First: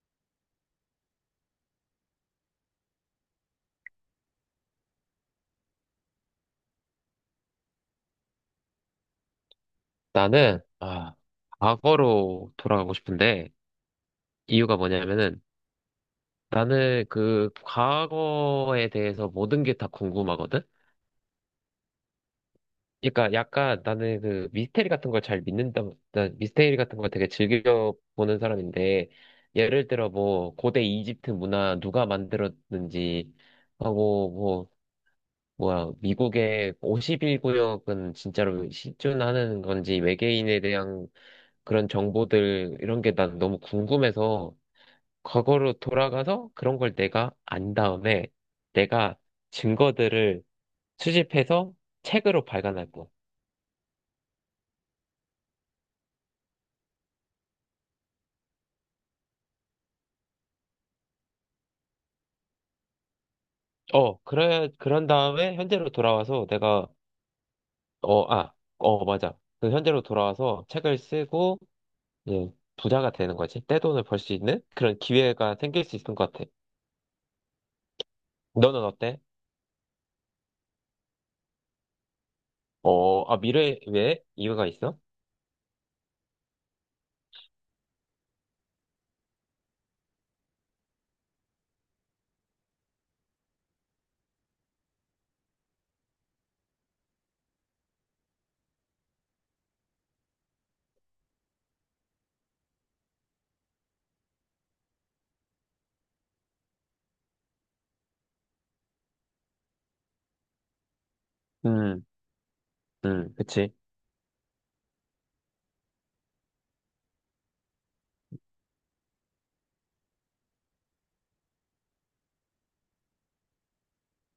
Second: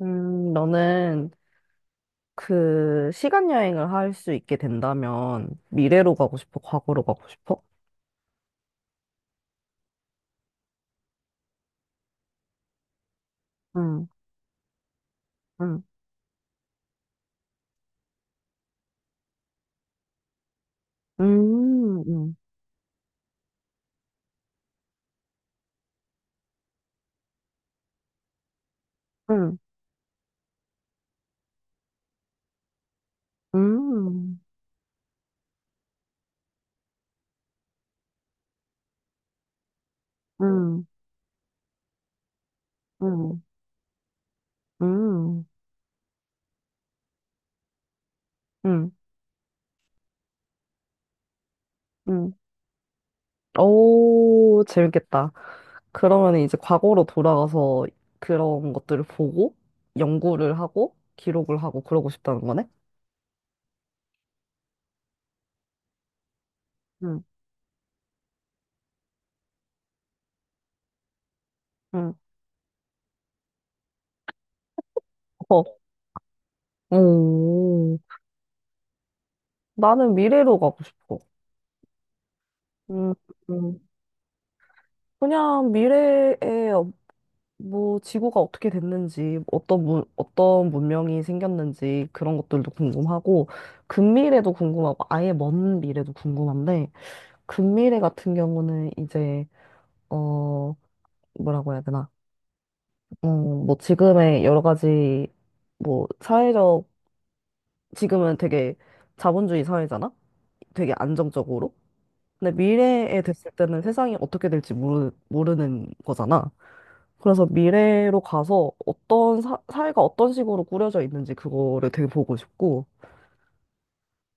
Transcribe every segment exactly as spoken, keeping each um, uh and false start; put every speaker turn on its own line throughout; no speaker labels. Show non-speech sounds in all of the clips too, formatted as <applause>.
음, 너는 그 시간 여행을 할 수 있게 된다면 미래로 가고 싶어? 과거로 가고 싶어?
나는, 아, 과거로 돌아가고 싶은데,
응,
이유가 뭐냐면은,
응,
나는 그 과거에 대해서 모든 게 다 궁금하거든?
음, 음,
그러니까 약간 나는 그 미스테리 같은 걸 잘 믿는다, 나 미스테리 같은 걸 되게 즐겨 보는 사람인데,
음,
예를 들어 뭐, 고대 이집트 문화 누가 만들었는지, 하고
음,
뭐 뭐야, 미국의 오십일 구역은 진짜로 실존하는 건지 외계인에
음,
대한 그런 정보들 이런 게 난
음,
너무 궁금해서
음,
과거로 돌아가서 그런 걸 내가 안 다음에
음,
내가 증거들을 수집해서
음.
책으로 발간할 거.
오, 재밌겠다. 그러면 이제 과거로 돌아가서 그런 것들을 보고 연구를 하고 기록을 하고 그러고 싶다는 거네?
어 그래, 그런 다음에 현재로 돌아와서 내가
응,
어 아 어 맞아, 그 현재로 돌아와서 책을 쓰고,
응,
예, 부자가 되는 거지. 떼돈을 벌 수 있는 그런 기회가
어,
생길 수 있을 것 같아.
오,
너는 어때?
나는 미래로 가고 싶어. 음,
어, 아, 미래, 왜? 이유가 있어?
그냥 미래에 어- 뭐 지구가 어떻게 됐는지, 어떤 문, 어떤 문명이 생겼는지 그런 것들도 궁금하고, 근미래도 궁금하고, 아예 먼 미래도 궁금한데, 근미래 같은 경우는 이제, 어, 뭐라고 해야 되나? 음, 뭐 지금의 여러 가지, 뭐 사회적, 지금은 되게 자본주의 사회잖아? 되게 안정적으로?
음,
근데 미래에
음,
됐을
그치.
때는 세상이 어떻게 될지 모르, 모르는 거잖아. 그래서 미래로 가서 어떤 사, 사회가 어떤 식으로 꾸려져 있는지 그거를 되게 보고 싶고,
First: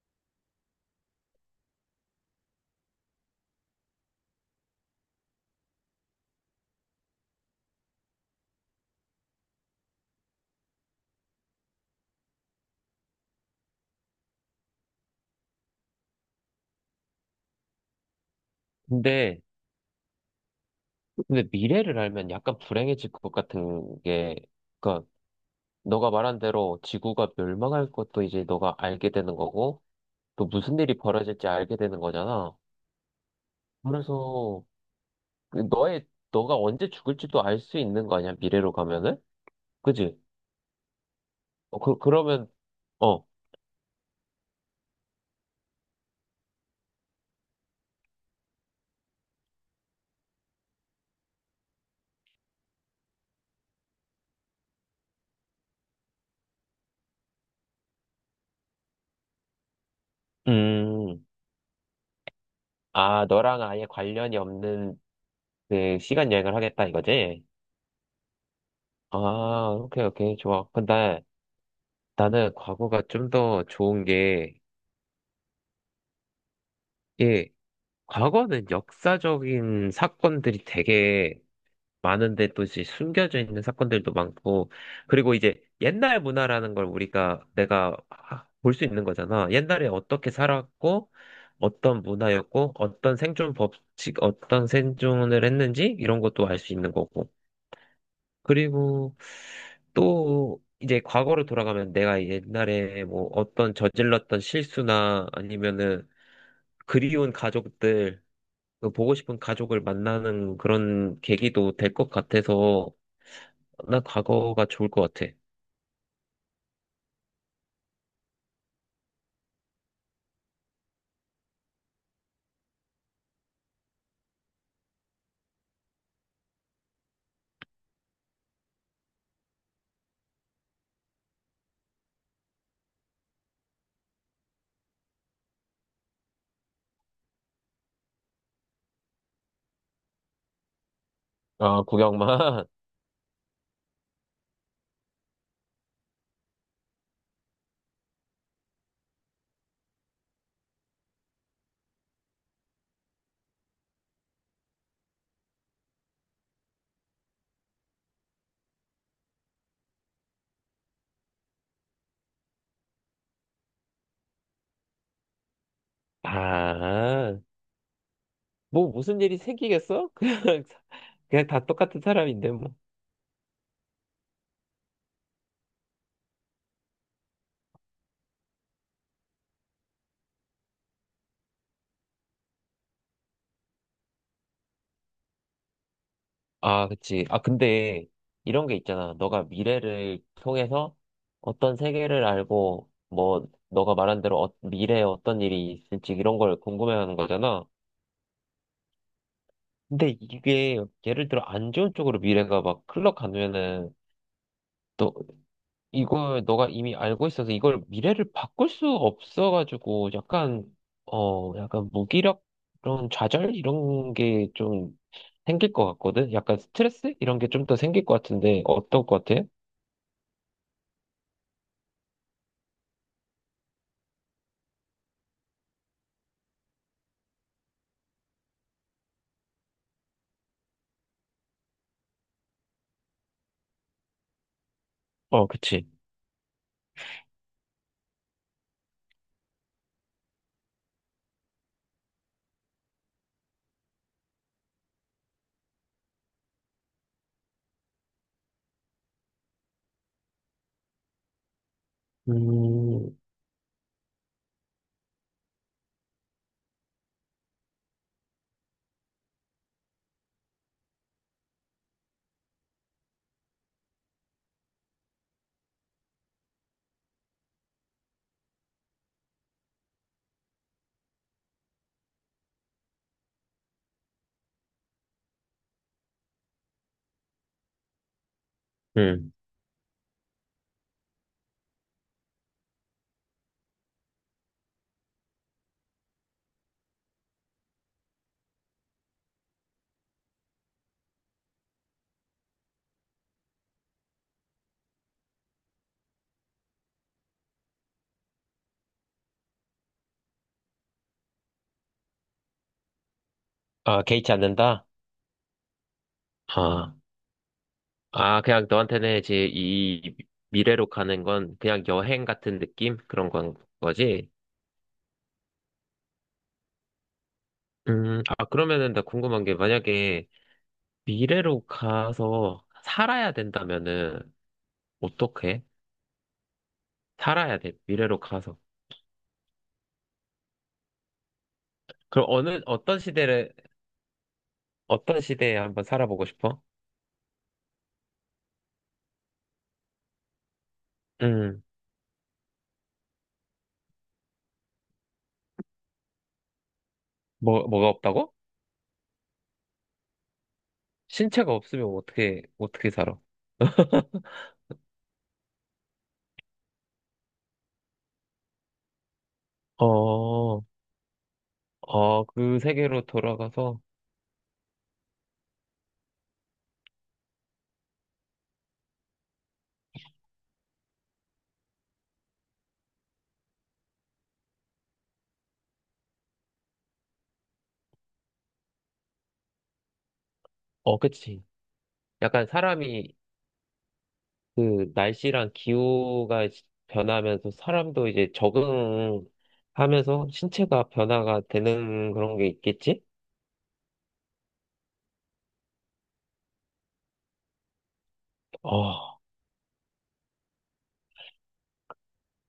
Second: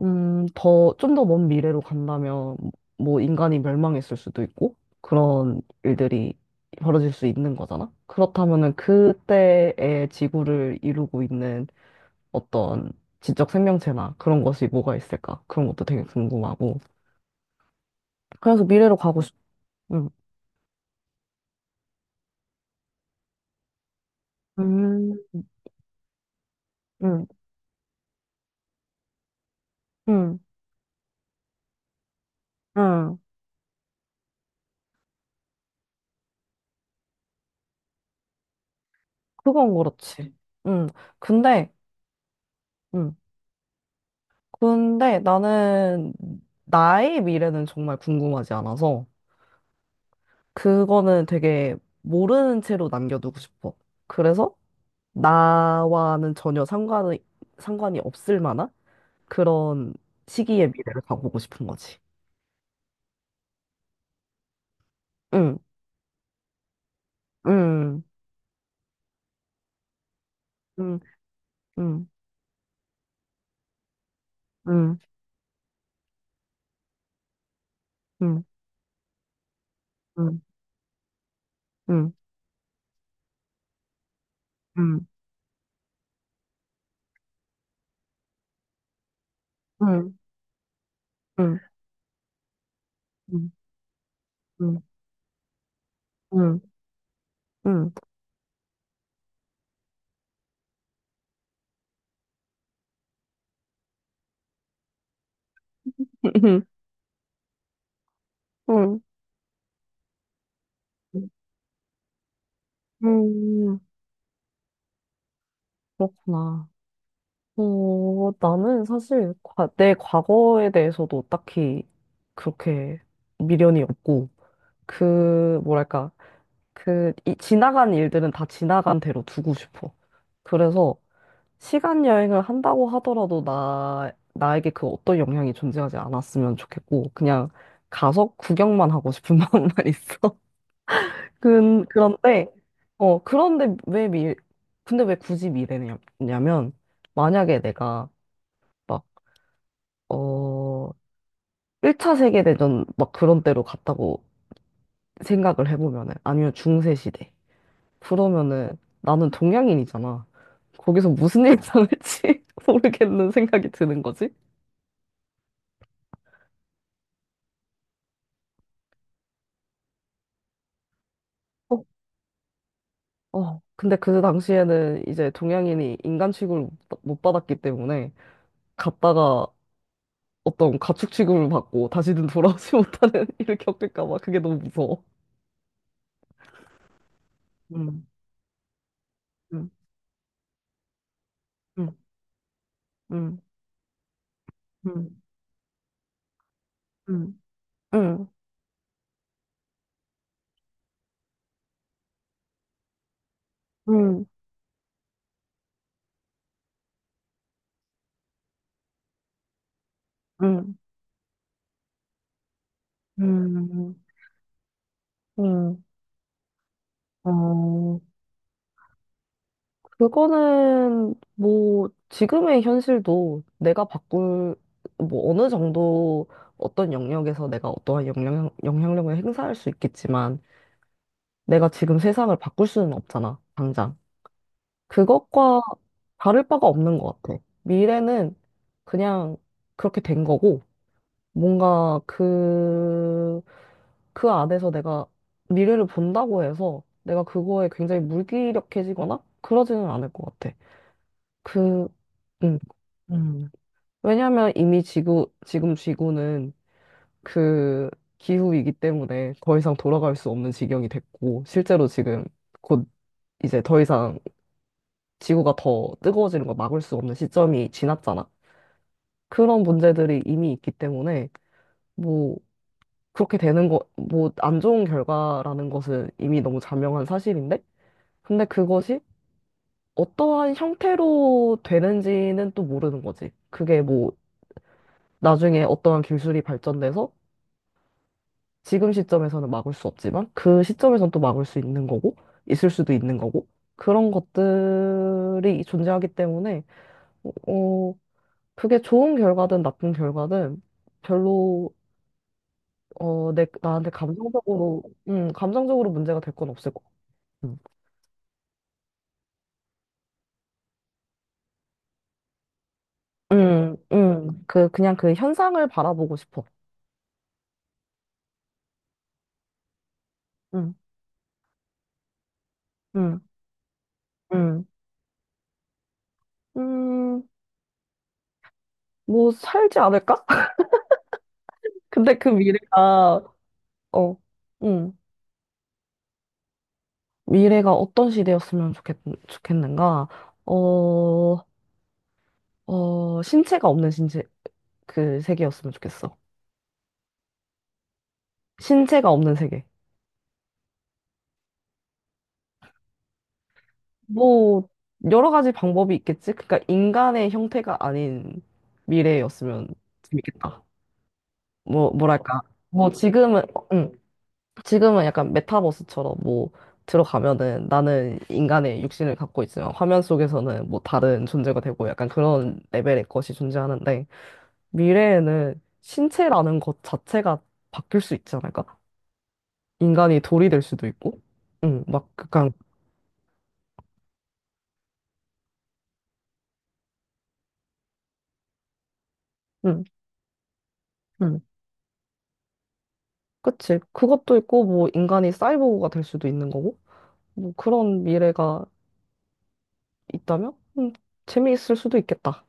음, 더, 좀 더 먼 미래로 간다면 뭐 인간이 멸망했을 수도 있고, 그런 일들이 벌어질 수 있는 거잖아. 그렇다면은 그때의 지구를 이루고 있는 어떤 지적 생명체나 그런 것이 뭐가 있을까? 그런 것도 되게 궁금하고. 그래서 미래로 가고 싶,
근데,
응,
근데 미래를 알면 약간 불행해질 것 같은 게, 그니까,
음,
너가 말한 대로
응,
지구가 멸망할 것도 이제 너가 알게 되는 거고,
응,
또 무슨 일이 벌어질지 알게 되는 거잖아.
응.
그래서, 그 너의, 너가 언제 죽을지도 알 수 있는 거 아니야, 미래로 가면은?
그건
그지?
그렇지. 응. 근데,
어, 그, 그러면,
응.
어,
근데 나는 나의 미래는 정말 궁금하지 않아서 그거는 되게 모르는 채로 남겨두고 싶어. 그래서 나와는 전혀 상관이, 상관이 없을 만한 그런 시기의 미래를
음,
가보고 싶은 거지.
아, 너랑 아예 관련이 없는
응,
그 시간 여행을 하겠다 이거지?
응,
아, 오케이, 오케이, 좋아.
응,
근데
응,
나는 과거가 좀 더 좋은 게,
응,
예,
응,
과거는 역사적인
응,
사건들이 되게
응,
많은데, 또 이제 숨겨져 있는 사건들도 많고,
응,
그리고 이제 옛날 문화라는 걸 우리가, 내가 아, 볼수 있는 거잖아. 옛날에
응,
어떻게 살았고,
응, 응,
어떤 문화였고, 어떤
응,
생존 법칙, 어떤
응,
생존을 했는지, 이런 것도 알
응,
수 있는 거고.
응,
그리고 또 이제 과거로 돌아가면 내가 옛날에 뭐 어떤 저질렀던 실수나 아니면은 그리운 가족들, 그
응,
보고 싶은 가족을 만나는 그런
응,
계기도 될 것 같아서
응,
난 과거가 좋을 것 같아.
그렇구나. 어, 나는 사실 과- 내 과거에 대해서도 딱히 그렇게 미련이 없고, 그, 뭐랄까, 그, 이, 지나간 일들은 다 지나간 대로 두고 싶어. 그래서 시간 여행을 한다고 하더라도 나, 나에게 그 어떤 영향이 존재하지 않았으면 좋겠고, 그냥 가서 구경만 하고 싶은 <laughs> 마음만 있어.
아,
근, 그런데,
구경만. <laughs>
어, 그런데 왜 미, 근데 왜 굳이 미래냐면, 만약에 내가 어, 일 차 세계대전 막 그런 때로 갔다고 생각을 해보면은, 아니면 중세시대. 그러면은 나는 동양인이잖아. 거기서 무슨 일 당할지 <laughs> 모르겠는 생각이 드는 거지.
아, 뭐 무슨 일이 생기겠어? <laughs> 그냥, 사- 그냥 다
어,
똑같은 사람인데, 뭐.
어, 근데 그 당시에는 이제 동양인이 인간 취급을 못 받- 못 받았기 때문에 갔다가 어떤 가축 취급을 받고 다시는 돌아오지 못하는 <laughs> 일을 겪을까 봐 그게 너무 무서워.
아, 그치. 아,
음,
근데 이런 게 있잖아. 너가
음,
미래를 통해서 어떤
음,
세계를 알고,
음,
뭐, 너가 말한 대로 어- 미래에
음,
어떤 일이 있을지 이런 걸 궁금해하는 거잖아.
음,
근데 이게 예를 들어 안 좋은 쪽으로 미래가 막 흘러가면은
음,
또 이걸 너가 이미 알고 있어서 이걸 미래를 바꿀 수 없어가지고 약간
음,
어 약간 무기력, 그런 좌절
음, 음.
이런 게 좀 생길
음,
것 같거든. 약간 스트레스 이런 게 좀 더
어,
생길 것 같은데 어떨 것 같아?
그거는 뭐 지금의 현실도 내가 바꿀 뭐 어느 정도 어떤 영역에서 내가 어떠한 영향, 영향력을 행사할 수 있겠지만 내가 지금 세상을 바꿀 수는 없잖아, 당장.
어,
그것과
그치.
다를 바가 없는 것 같아. 미래는 그냥 그렇게 된 거고 뭔가 그, 그 안에서 내가 미래를 본다고 해서 내가 그거에 굉장히 물기력해지거나 그러지는 않을 것 같아. 그, 음.
음,
음, 왜냐하면 이미 지구, 지금 지구는 그 기후이기 때문에 더 이상 돌아갈 수 없는 지경이 됐고, 실제로 지금 곧 이제 더 이상 지구가 더 뜨거워지는 걸 막을 수 없는 시점이 지났잖아. 그런 문제들이 이미 있기 때문에, 뭐, 그렇게 되는 거, 뭐, 안 좋은 결과라는 것은 이미 너무 자명한 사실인데? 근데 그것이
음.
어떠한 형태로 되는지는 또 모르는 거지. 그게 뭐, 나중에 어떠한 기술이 발전돼서 지금 시점에서는 막을 수 없지만 그 시점에선 또 막을 수 있는 거고, 있을 수도 있는 거고, 그런 것들이 존재하기 때문에, 어, 그게 좋은 결과든 나쁜 결과든 별로, 어, 내, 나한테
아, 개의치
감정적으로,
않는다?
음, 감정적으로 문제가 될 건 없을 것
아,
같아.
아, 그냥 너한테는 이제 이 미래로 가는 건 그냥 여행 같은 느낌? 그런 건
음,
거지?
음, 그, 그냥 그 현상을 바라보고 싶어.
음, 아, 그러면은 나 궁금한 게, 만약에
음,
미래로 가서
음,
살아야 된다면은
음,
어떻게?
음,
살아야 돼, 미래로 가서.
뭐, 살지 않을까? <laughs> 근데
그럼
그
어느, 어떤
미래가,
시대를,
어, 음,
어떤 시대에 한번 살아보고 싶어?
미래가 어떤 시대였으면 좋겠, 좋겠는가? 어,
음,
어, 신체가 없는 신체, 그 세계였으면 좋겠어.
뭐, 뭐가 없다고?
신체가 없는 세계.
신체가 없으면 어떻게, 어떻게 살아?
뭐, 여러 가지 방법이 있겠지? 그러니까 인간의 형태가 아닌 미래였으면
어,
재밌겠다. 뭐,
어,
뭐랄까.
그
뭐,
세계로
지금은, 어,
돌아가서,
응. 지금은 약간 메타버스처럼 뭐 들어가면은 나는 인간의 육신을 갖고 있지만 화면 속에서는 뭐 다른 존재가 되고 약간 그런 레벨의 것이 존재하는데 미래에는 신체라는 것 자체가 바뀔 수 있지 않을까? 인간이 돌이 될 수도
어,
있고,
그치.
응, 막
약간
약간,
사람이 그 날씨랑 기후가 변하면서 사람도 이제
응,
적응하면서 신체가
응,
변화가 되는 그런 게 있겠지?
그치. 그것도 있고 뭐 인간이 사이보그가 될 수도 있는 거고, 뭐 그런 미래가
어,
있다면, 음, 재미있을 수도 있겠다.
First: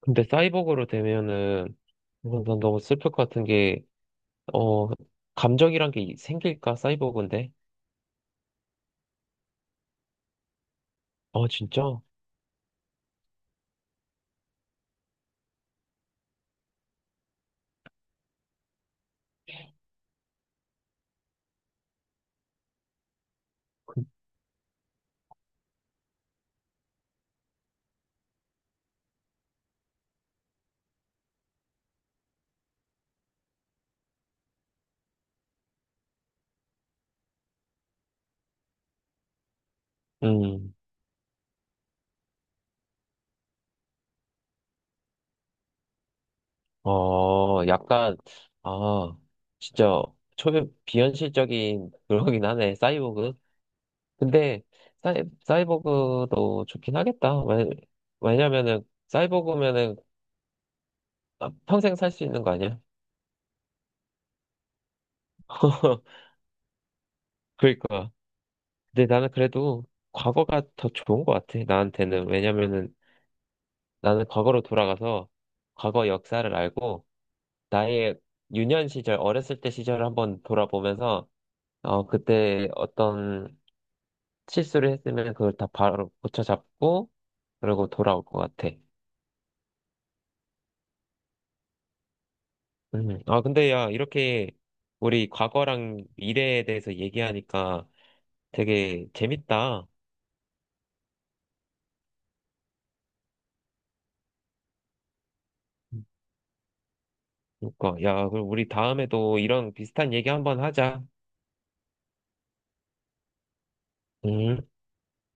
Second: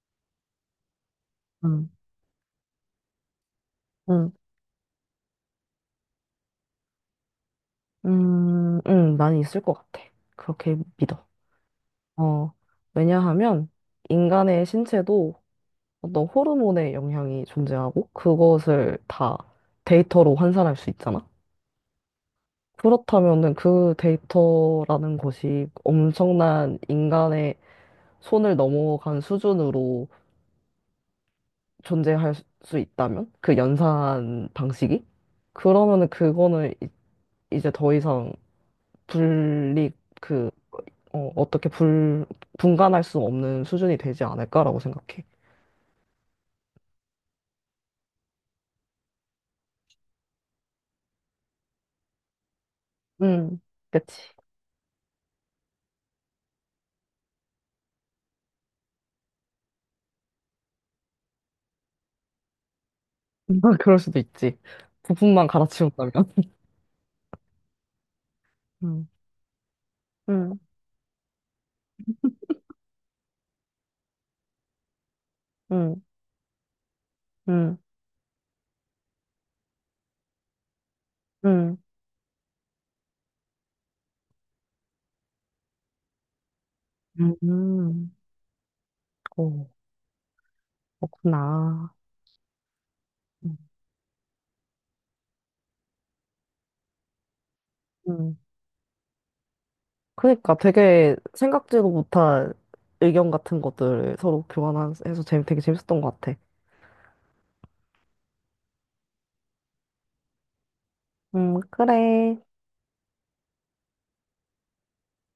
근데 사이보그로 되면은,
응,
이건 난 너무 슬플 것 같은 게,
응.
어, 감정이란 게 생길까, 사이보그인데?
음, 응, 많이 있을 것 같아. 그렇게 믿어.
어, 진짜?
어, 왜냐하면 인간의 신체도 어떤 호르몬의 영향이 존재하고 그것을 다 데이터로 환산할 수 있잖아. 그렇다면은 그 데이터라는 것이 엄청난 인간의 손을 넘어간 수준으로 존재할 수 있다면 그 연산 방식이 그러면은 그거는 이- 이제 더 이상 분리 그
음,
어, 어떻게 불, 분간할 수 없는 수준이 되지 않을까라고 생각해.
어, 약간, 아, 진짜, 초면 비현실적인 <laughs> 그러긴 하네, 사이보그.
음, 그치.
근데 사이, 사이버그도 좋긴 하겠다. 왜, 왜냐면은 사이버그면은 아, 평생 살 수 있는 거 아니야?
<laughs> 그럴 수도 있지. 부품만 갈아치운다면.
<laughs> 그러니까. 근데
음,
나는 그래도
음,
과거가 더 좋은 것 같아. 나한테는. 왜냐면은 나는 과거로 돌아가서
음,
과거 역사를 알고,
음,
나의 유년 시절, 어렸을 때 시절을 한번 돌아보면서 어, 그때 어떤 실수를 했으면 그걸 다 바로 고쳐잡고
음,
그러고
음,
돌아올 것 같아.
어, 그렇구나.
음. 아,
음.
근데 야, 이렇게 우리 과거랑 미래에 대해서 얘기하니까
음,
되게 재밌다.
그러니까 되게 생각지도 못한 의견 같은 것들을 서로 교환해서 재미, 되게 재밌었던 것 같아.
그러니까, 야, 그럼 우리 다음에도 이런 비슷한 얘기 한번 하자.
음, 그래.
음.